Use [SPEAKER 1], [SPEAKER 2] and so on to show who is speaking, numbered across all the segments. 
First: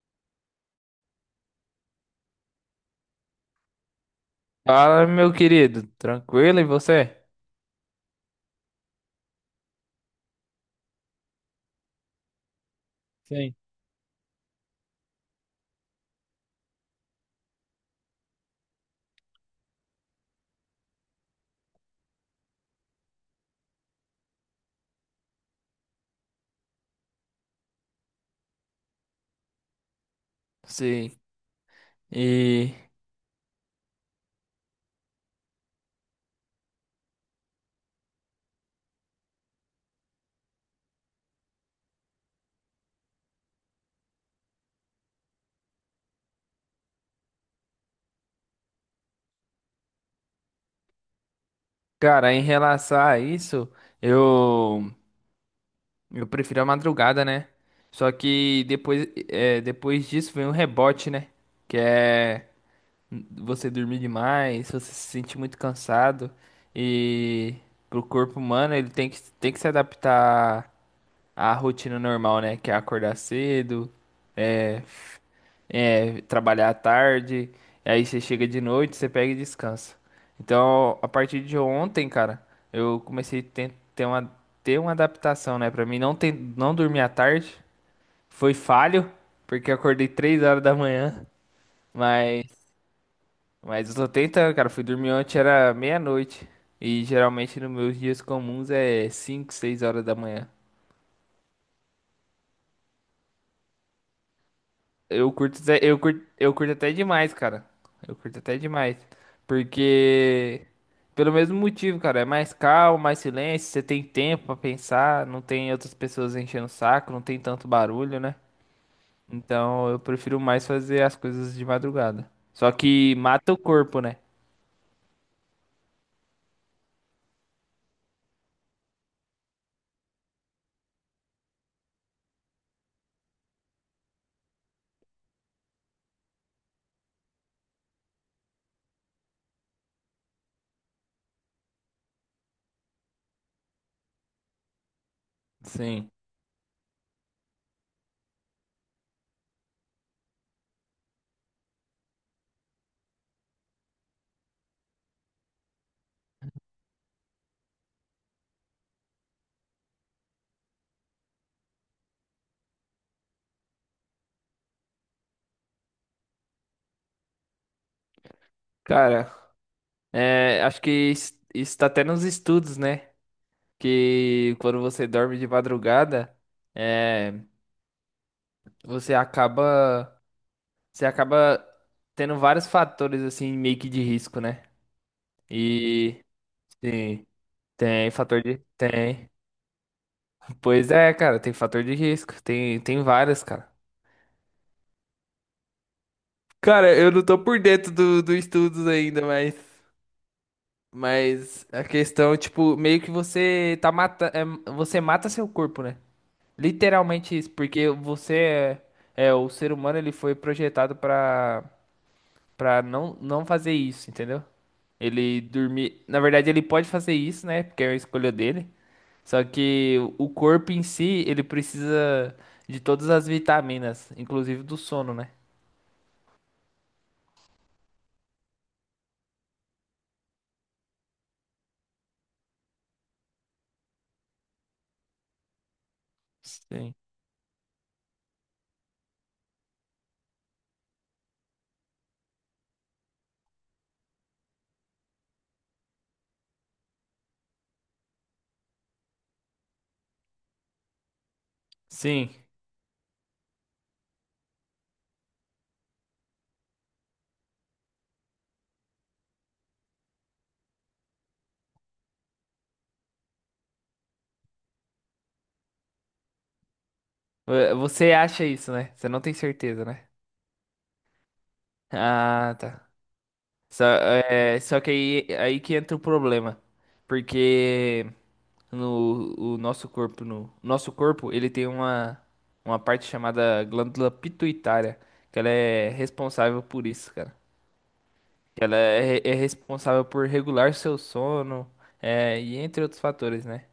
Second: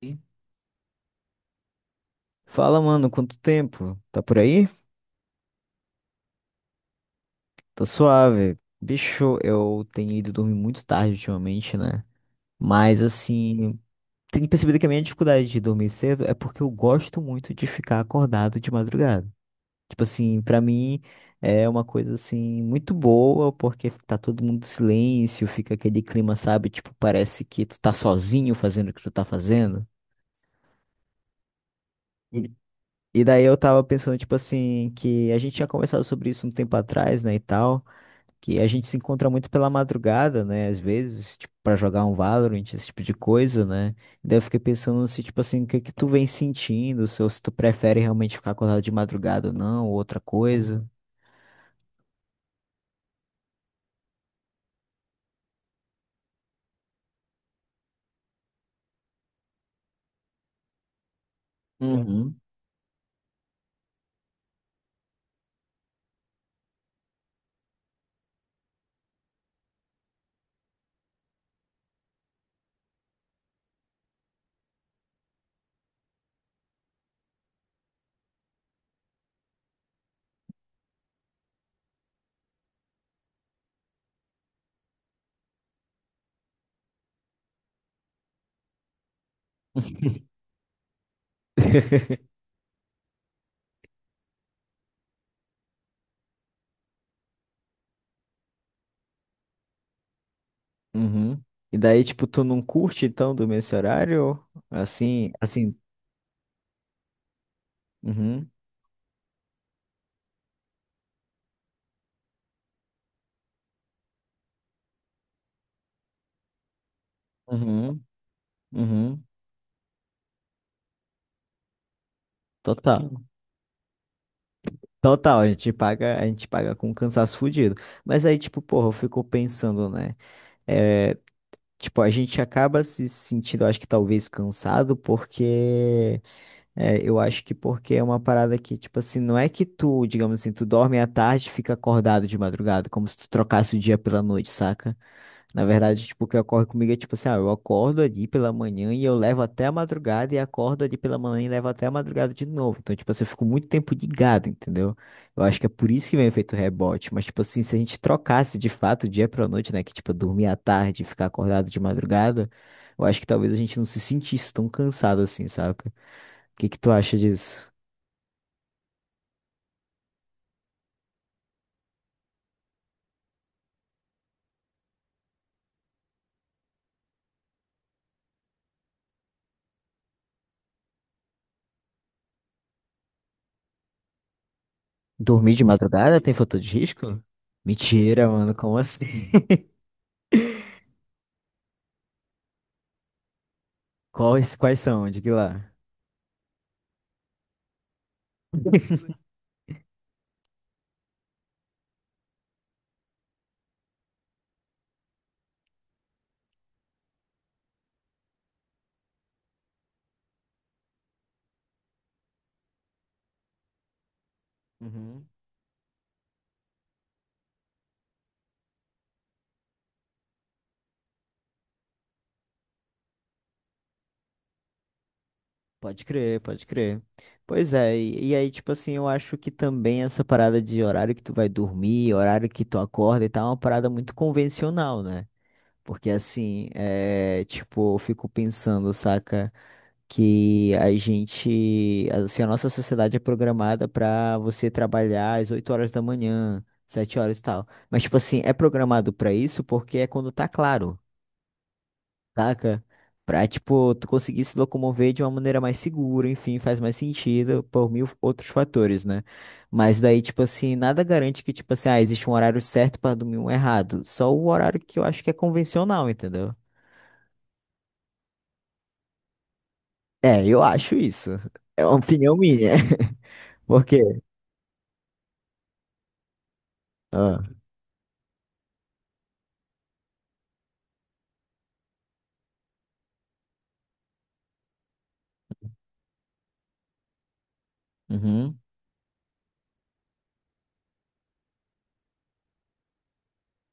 [SPEAKER 1] Sim. Fala, mano, quanto tempo? Tá por aí?
[SPEAKER 2] Fala, meu querido, tranquilo e você?
[SPEAKER 1] Tá suave. Bicho, eu tenho ido dormir muito tarde ultimamente, né? Mas
[SPEAKER 2] Sim.
[SPEAKER 1] assim, tenho percebido que a minha dificuldade de dormir cedo é porque eu gosto muito de ficar acordado de madrugada. Tipo assim, pra mim é uma coisa assim muito boa, porque tá todo mundo em silêncio, fica aquele clima, sabe? Tipo, parece que tu tá sozinho fazendo o que tu tá fazendo.
[SPEAKER 2] Sim.
[SPEAKER 1] E,
[SPEAKER 2] E,
[SPEAKER 1] e daí eu tava pensando, tipo assim, que a gente tinha conversado sobre isso um tempo atrás, né, e tal. Que a gente se encontra muito pela madrugada, né? Às vezes, tipo, pra jogar um Valorant, esse tipo de coisa, né? Daí eu fiquei pensando se, tipo assim, o que que tu vem sentindo, se, ou se tu prefere realmente ficar acordado de madrugada ou não, ou outra coisa.
[SPEAKER 2] cara, em relação a isso, eu eu prefiro a madrugada, né? Só que depois, depois disso vem um rebote, né? Que
[SPEAKER 1] Uhum.
[SPEAKER 2] é você dormir demais, você se sente muito cansado e pro corpo humano ele tem que se adaptar a rotina normal, né? Que é acordar cedo, é, trabalhar à tarde, aí você chega de noite, você pega e descansa. Então, a partir de ontem, cara, eu comecei a ten- ter uma adaptação, né? Pra mim, não, ter, não dormir à tarde foi falho, porque eu acordei 3 horas da manhã, mas, mas eu tô tentando, cara. Fui dormir ontem, era meia-noite, e geralmente nos meus dias comuns é 5 6 horas da manhã.
[SPEAKER 1] Uhum. E daí, tipo, tu não curte, então, dormir esse horário? Assim, assim.
[SPEAKER 2] Eu curto, eu curto até demais, cara. Eu curto
[SPEAKER 1] Uhum,
[SPEAKER 2] até demais. Porque, pelo mesmo motivo, cara, é mais calmo, mais silêncio, você tem tempo pra pensar, não tem outras pessoas enchendo o saco, não tem tanto
[SPEAKER 1] uhum,
[SPEAKER 2] barulho, né?
[SPEAKER 1] uhum.
[SPEAKER 2] Então eu prefiro mais fazer as coisas de madrugada. Só
[SPEAKER 1] Total.
[SPEAKER 2] que mata o corpo, né?
[SPEAKER 1] Total, a gente paga com cansaço fudido. Mas aí, tipo, porra, eu fico pensando, né? eh, Tipo, a gente acaba se sentindo, acho que talvez cansado, porque é, eu acho que porque é uma parada que, tipo assim, não é que tu, digamos assim, tu dorme à tarde e fica acordado de madrugada, como se tu trocasse o dia pela noite, saca? Na verdade,
[SPEAKER 2] Sim.
[SPEAKER 1] tipo, o que ocorre comigo é tipo assim, ah, eu acordo ali pela manhã e eu levo até a madrugada e acordo ali pela manhã e levo até a madrugada de novo. Então, tipo assim, eu fico muito tempo ligado, entendeu? Eu acho que é por isso que vem o efeito rebote. Mas, tipo assim, se a gente trocasse de fato o dia pra noite, né? Que, tipo, dormir à tarde e ficar acordado de madrugada, eu acho que talvez a gente não se sentisse tão cansado assim, saca? O que que tu acha disso?
[SPEAKER 2] Cara, acho que isso está até nos estudos, né? Que quando você dorme de madrugada, é, você acaba. Você acaba tendo vários fatores assim meio que de risco, né?
[SPEAKER 1] Dormir de madrugada
[SPEAKER 2] E
[SPEAKER 1] tem fator de risco?
[SPEAKER 2] sim, tem
[SPEAKER 1] Mentira,
[SPEAKER 2] fator
[SPEAKER 1] mano,
[SPEAKER 2] de
[SPEAKER 1] como assim?
[SPEAKER 2] tem. Pois é, cara, tem fator de risco, tem várias, cara.
[SPEAKER 1] Quais são? Diga lá.
[SPEAKER 2] Cara, eu não tô por dentro do, do estudos ainda, mas a questão, tipo, meio que você mata seu corpo, né? Literalmente isso, porque você é o ser humano, ele foi projetado pra para não fazer isso, entendeu?
[SPEAKER 1] Uhum.
[SPEAKER 2] Ele dormir. Na verdade, ele pode fazer isso, né? Porque é a escolha dele. Só que o corpo em si, ele precisa de todas as vitaminas, inclusive do sono, né?
[SPEAKER 1] Pode crer, pode crer. Pois é, e aí, tipo assim, eu acho que também essa parada de horário que tu vai dormir, horário que tu acorda e tal, é uma parada muito convencional, né? Porque assim,
[SPEAKER 2] Sim.
[SPEAKER 1] é, tipo, eu fico pensando, saca, que a gente, assim, a nossa sociedade é programada pra você trabalhar às 8 horas da manhã, 7 horas e tal. Mas, tipo assim, é programado pra isso porque é quando tá claro,
[SPEAKER 2] Sim.
[SPEAKER 1] saca? Pra, tipo, tu conseguir se locomover de uma maneira mais segura, enfim, faz mais sentido por mil outros fatores, né? Mas daí, tipo assim, nada garante que, tipo assim, ah, existe um horário certo pra dormir e um errado. Só o horário que eu acho que é convencional, entendeu?
[SPEAKER 2] Você acha isso, né? Você não tem certeza, né?
[SPEAKER 1] É, eu acho isso. É uma opinião
[SPEAKER 2] Ah,
[SPEAKER 1] minha.
[SPEAKER 2] tá.
[SPEAKER 1] Por
[SPEAKER 2] Só,
[SPEAKER 1] quê?
[SPEAKER 2] só que aí, aí que entra o problema.
[SPEAKER 1] Ah,
[SPEAKER 2] Porque no o nosso corpo, no nosso corpo, ele tem uma parte chamada glândula pituitária, que ela é responsável por isso, cara.
[SPEAKER 1] uhum.
[SPEAKER 2] Ela é, é responsável por regular seu sono, e entre outros fatores, né?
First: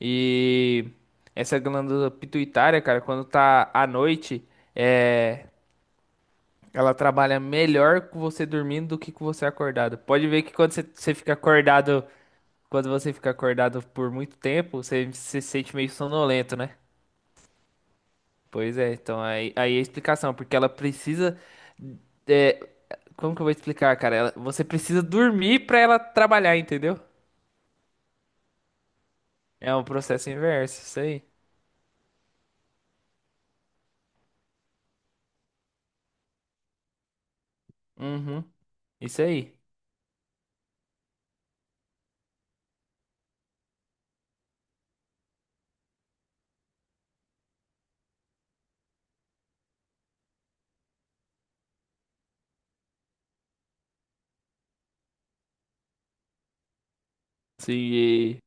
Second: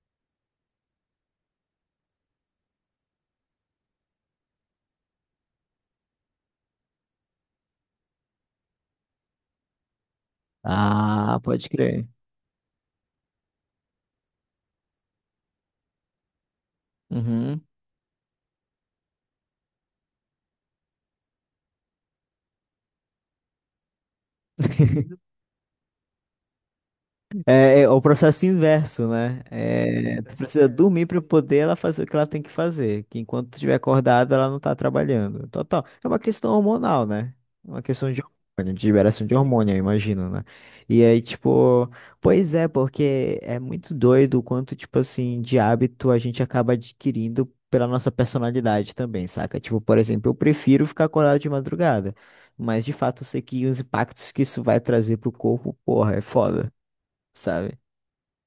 [SPEAKER 2] E essa glândula pituitária, cara, quando tá à noite, é, ela trabalha melhor com você dormindo do que com você acordado. Pode ver que você fica
[SPEAKER 1] Ah, pode
[SPEAKER 2] acordado,
[SPEAKER 1] crer.
[SPEAKER 2] quando você fica acordado por muito tempo, você se sente meio sonolento, né?
[SPEAKER 1] Uhum.
[SPEAKER 2] Pois é, então aí, aí é a explicação, porque ela precisa. é, Como que eu vou explicar, cara? Você precisa dormir pra ela trabalhar, entendeu?
[SPEAKER 1] É o processo inverso, né?
[SPEAKER 2] É um
[SPEAKER 1] É,
[SPEAKER 2] processo
[SPEAKER 1] tu precisa
[SPEAKER 2] inverso, isso
[SPEAKER 1] dormir para
[SPEAKER 2] aí.
[SPEAKER 1] poder ela fazer o que ela tem que fazer, que enquanto tu estiver acordada, ela não tá trabalhando. Total. É uma questão hormonal, né? É uma questão de
[SPEAKER 2] Uhum,
[SPEAKER 1] hormônio, de
[SPEAKER 2] isso
[SPEAKER 1] liberação de
[SPEAKER 2] aí.
[SPEAKER 1] hormônio, eu imagino, né? E aí, tipo, pois é, porque é muito doido o quanto, tipo assim, de hábito a gente acaba adquirindo pela nossa personalidade também, saca? Tipo, por exemplo, eu prefiro ficar acordado de madrugada, mas de fato eu sei que os impactos que isso vai trazer pro corpo, porra, é foda.
[SPEAKER 2] Sim,
[SPEAKER 1] Sabe?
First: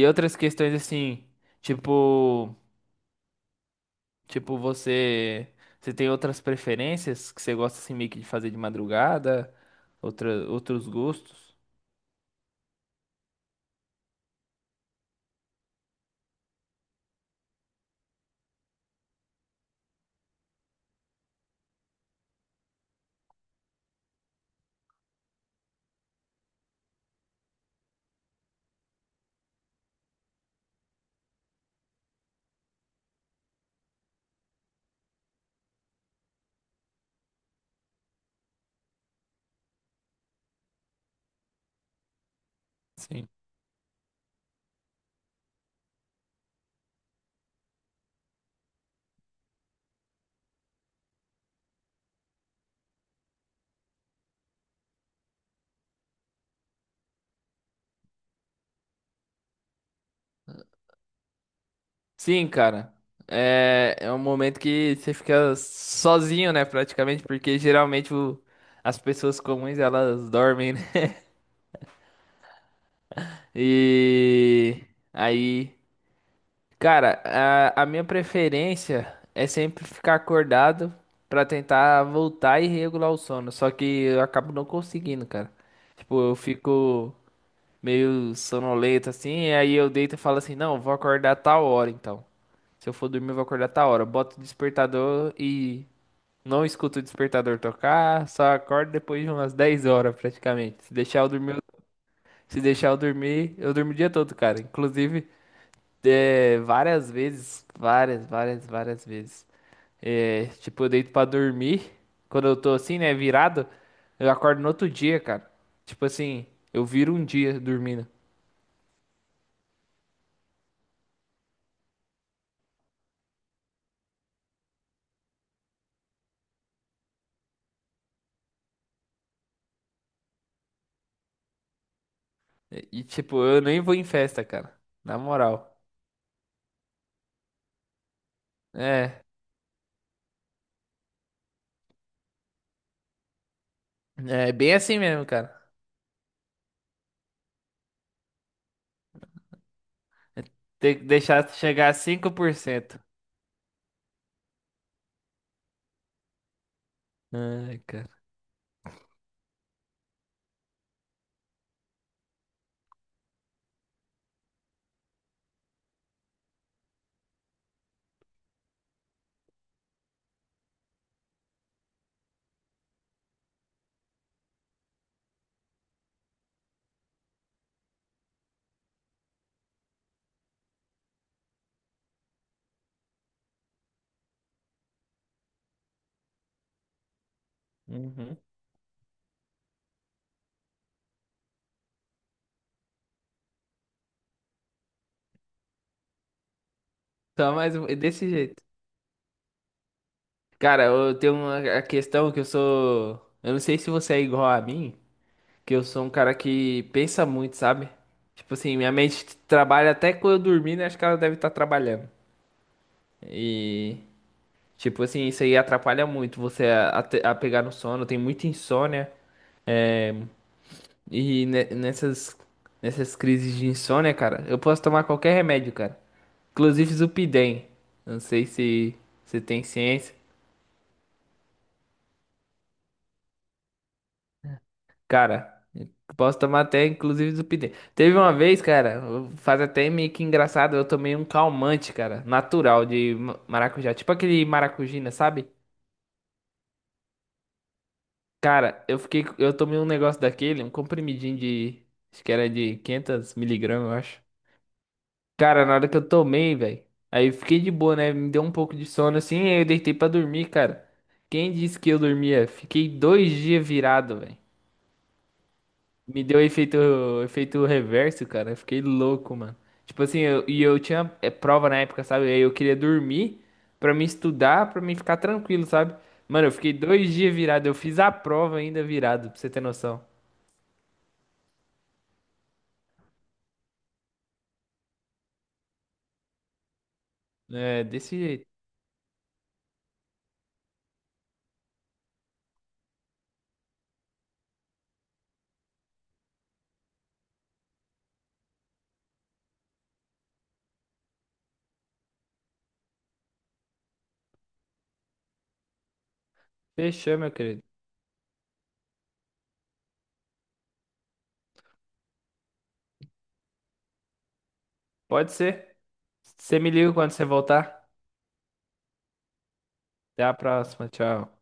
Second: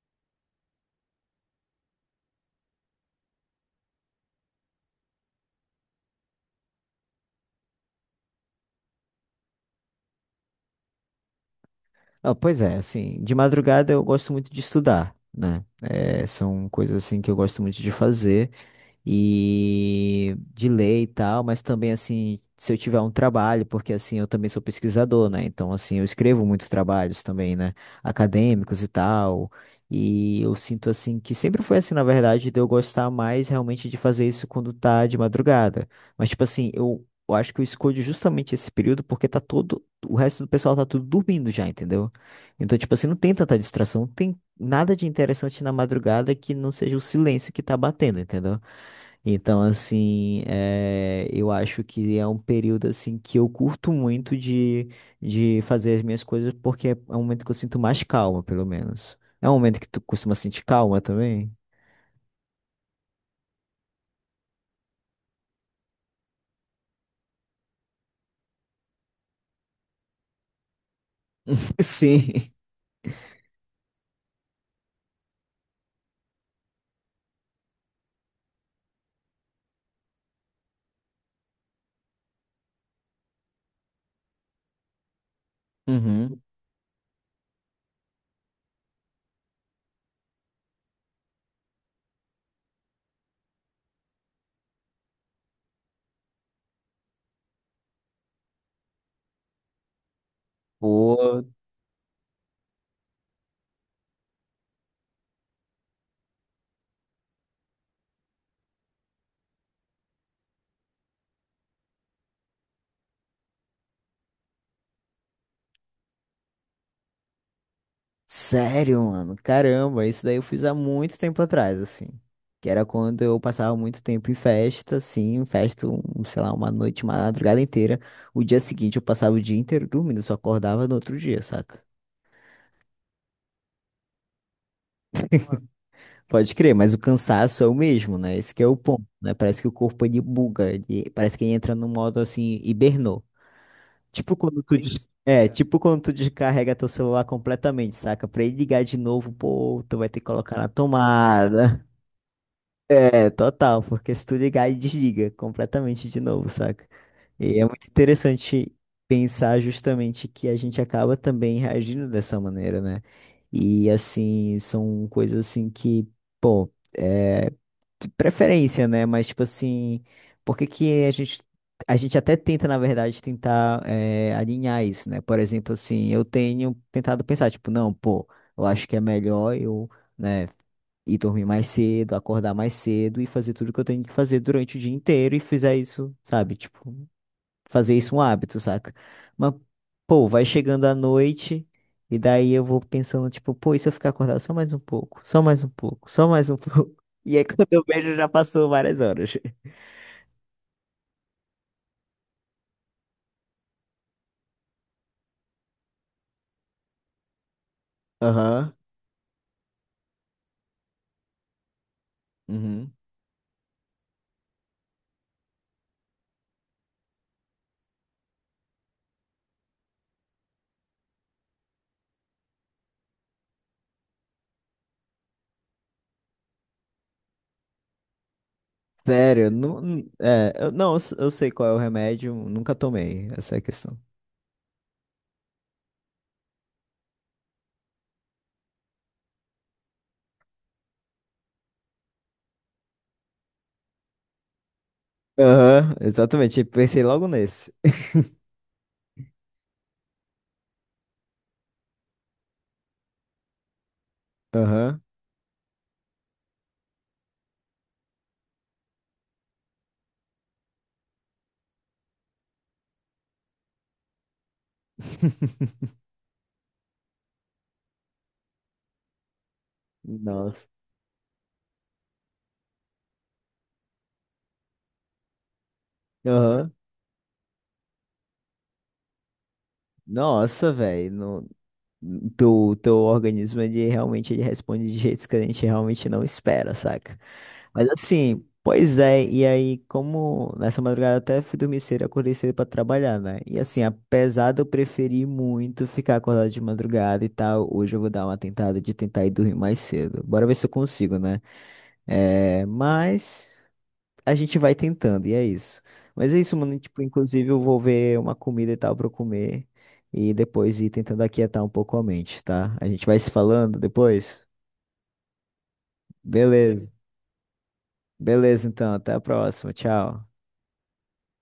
[SPEAKER 2] e outras questões assim, tipo, tipo você, você tem outras preferências que você gosta assim meio que de fazer de madrugada, outra, outros gostos?
[SPEAKER 1] Ah, pois é, assim, de madrugada eu gosto muito de estudar, né? É, são coisas assim que eu gosto muito de fazer e de ler e tal, mas também assim, se eu tiver um trabalho, porque assim, eu também sou pesquisador, né? Então, assim, eu escrevo muitos trabalhos também, né? Acadêmicos e tal. E eu sinto assim que sempre foi assim, na verdade, de eu gostar mais realmente de fazer isso quando tá de madrugada. Mas tipo assim, eu acho que eu escolho justamente esse período porque tá todo, o resto do pessoal tá tudo dormindo já, entendeu? Então, tipo assim, não
[SPEAKER 2] Sim.
[SPEAKER 1] tem tanta distração, não tem nada de interessante na madrugada que não seja o silêncio que tá batendo, entendeu? Então, assim, é, eu acho que é um período, assim, que eu curto muito de fazer as minhas coisas, porque é um momento que eu sinto mais calma, pelo menos. É um momento que tu costuma sentir calma também?
[SPEAKER 2] Sim, cara. É, é um momento que você fica sozinho, né, praticamente, porque geralmente as pessoas comuns elas dormem, né?
[SPEAKER 1] Sim.
[SPEAKER 2] E aí, cara, a minha preferência é sempre ficar acordado pra tentar voltar e regular o sono, só que eu acabo não conseguindo, cara. Tipo, eu
[SPEAKER 1] Uhum.
[SPEAKER 2] fico. Meio sonolento assim, e aí eu deito e falo assim, não, vou acordar tal hora então. Se eu for dormir, eu vou acordar tal hora. Eu boto o despertador e não escuto o despertador tocar, só acordo depois de umas 10 horas praticamente. Se deixar eu
[SPEAKER 1] Pô,
[SPEAKER 2] dormir, eu- Se deixar eu dormir, eu durmo o dia todo, cara. Inclusive, várias vezes, várias vezes. É, tipo, eu deito pra dormir, quando eu tô assim, né, virado, eu acordo no outro dia, cara. Tipo assim, eu viro um dia dormindo.
[SPEAKER 1] sério, mano. Caramba, isso daí eu fiz há muito tempo atrás, assim. Que era quando eu passava muito tempo em festa, assim, festa, um, sei lá, uma noite, uma madrugada inteira. O dia seguinte eu passava o dia inteiro dormindo, só acordava no outro dia, saca?
[SPEAKER 2] Tipo, eu nem vou em festa, cara. Na moral.
[SPEAKER 1] Pode crer, mas o cansaço é o mesmo, né? Esse que é o ponto,
[SPEAKER 2] É,
[SPEAKER 1] né? Parece que o corpo ele buga, parece que ele entra no modo assim, hibernou. Tipo
[SPEAKER 2] é
[SPEAKER 1] quando
[SPEAKER 2] bem
[SPEAKER 1] tu
[SPEAKER 2] assim
[SPEAKER 1] des-
[SPEAKER 2] mesmo,
[SPEAKER 1] é,
[SPEAKER 2] cara.
[SPEAKER 1] tipo quando tu descarrega teu celular completamente, saca? Pra ele ligar de novo, pô, tu vai ter que
[SPEAKER 2] É
[SPEAKER 1] colocar na
[SPEAKER 2] Tem que deixar
[SPEAKER 1] tomada.
[SPEAKER 2] chegar a 5%.
[SPEAKER 1] É, total, porque se tu ligar e desliga completamente de novo, saca? E é
[SPEAKER 2] Ai,
[SPEAKER 1] muito
[SPEAKER 2] cara.
[SPEAKER 1] interessante pensar justamente que a gente acaba também reagindo dessa maneira, né? E assim, são coisas assim que, pô, é de preferência, né? Mas tipo assim, por que que a gente até tenta, na verdade, tentar alinhar isso, né? Por exemplo, assim, eu tenho tentado pensar, tipo, não, pô, eu acho que é melhor eu, né? E dormir mais cedo, acordar mais cedo e fazer tudo que eu tenho que fazer durante o dia inteiro e fizer isso, sabe? Tipo, fazer isso um
[SPEAKER 2] Uhum.
[SPEAKER 1] hábito, saca? Mas, pô, vai chegando a noite e daí eu vou pensando, tipo, pô, e se eu ficar acordado só mais um pouco, só mais um pouco, só mais um pouco? E aí quando eu vejo já
[SPEAKER 2] Desse jeito.
[SPEAKER 1] passou várias horas.
[SPEAKER 2] Cara, eu tenho uma a questão que eu sou. Eu não sei se você é igual a mim, que eu sou um cara que pensa muito, sabe? Tipo
[SPEAKER 1] Aham.
[SPEAKER 2] assim, minha mente trabalha até quando eu dormir, né? Acho que ela deve estar trabalhando.
[SPEAKER 1] Uhum.
[SPEAKER 2] E, tipo assim, isso aí atrapalha muito você a te- a pegar no sono, tem muita insônia. é, E nessas, nessas crises de insônia, cara, eu posso tomar qualquer remédio, cara. Inclusive Zupidem. Não sei se você
[SPEAKER 1] Sério,
[SPEAKER 2] tem
[SPEAKER 1] não,
[SPEAKER 2] ciência.
[SPEAKER 1] é, eu, não, eu sei qual é o remédio, nunca tomei, essa é a questão.
[SPEAKER 2] Cara, eu posso tomar até inclusive Zupidem. Teve uma vez, cara, faz até meio que engraçado, eu tomei um calmante, cara, natural de maracujá. Tipo aquele maracujina, sabe?
[SPEAKER 1] Aham, exatamente, pensei logo nesse.
[SPEAKER 2] Cara, eu tomei um negócio daquele, um comprimidinho de, acho que era de 500 miligramas, eu acho.
[SPEAKER 1] Aham.
[SPEAKER 2] Cara, na hora que eu tomei, velho, aí eu fiquei de boa, né? Me deu um pouco de sono assim, aí eu deitei pra dormir, cara. Quem disse que eu dormia? Fiquei dois dias virado, velho. Me deu efeito, efeito reverso, cara. Eu fiquei louco, mano. Tipo assim, e
[SPEAKER 1] Nossa.
[SPEAKER 2] eu tinha prova na época, sabe? Aí eu queria dormir pra me estudar, pra me ficar tranquilo, sabe? Mano, eu
[SPEAKER 1] Aham.
[SPEAKER 2] fiquei dois dias virado. Eu fiz a prova ainda virado, pra você ter noção.
[SPEAKER 1] Nossa, velho. Teu organismo, ele realmente ele responde de jeitos que a gente realmente não espera, saca?
[SPEAKER 2] É,
[SPEAKER 1] Mas
[SPEAKER 2] desse
[SPEAKER 1] assim,
[SPEAKER 2] jeito.
[SPEAKER 1] pois é, e aí, como nessa madrugada até fui dormir cedo, acordei cedo pra trabalhar, né? E assim, apesar de eu preferir muito ficar acordado de madrugada e tal, hoje eu vou dar uma tentada de tentar ir dormir mais cedo. Bora ver se eu consigo, né? É, mas a gente vai tentando, e é isso. Mas é isso, mano. Tipo,
[SPEAKER 2] Fechou, meu
[SPEAKER 1] inclusive eu
[SPEAKER 2] querido.
[SPEAKER 1] vou ver uma comida e tal pra eu comer e depois ir tentando aquietar um pouco a mente, tá? A gente vai se falando depois?
[SPEAKER 2] Pode ser. Você me
[SPEAKER 1] Beleza.
[SPEAKER 2] liga quando você voltar.
[SPEAKER 1] Beleza, então. Até a próxima. Tchau.
[SPEAKER 2] Até a próxima. Tchau.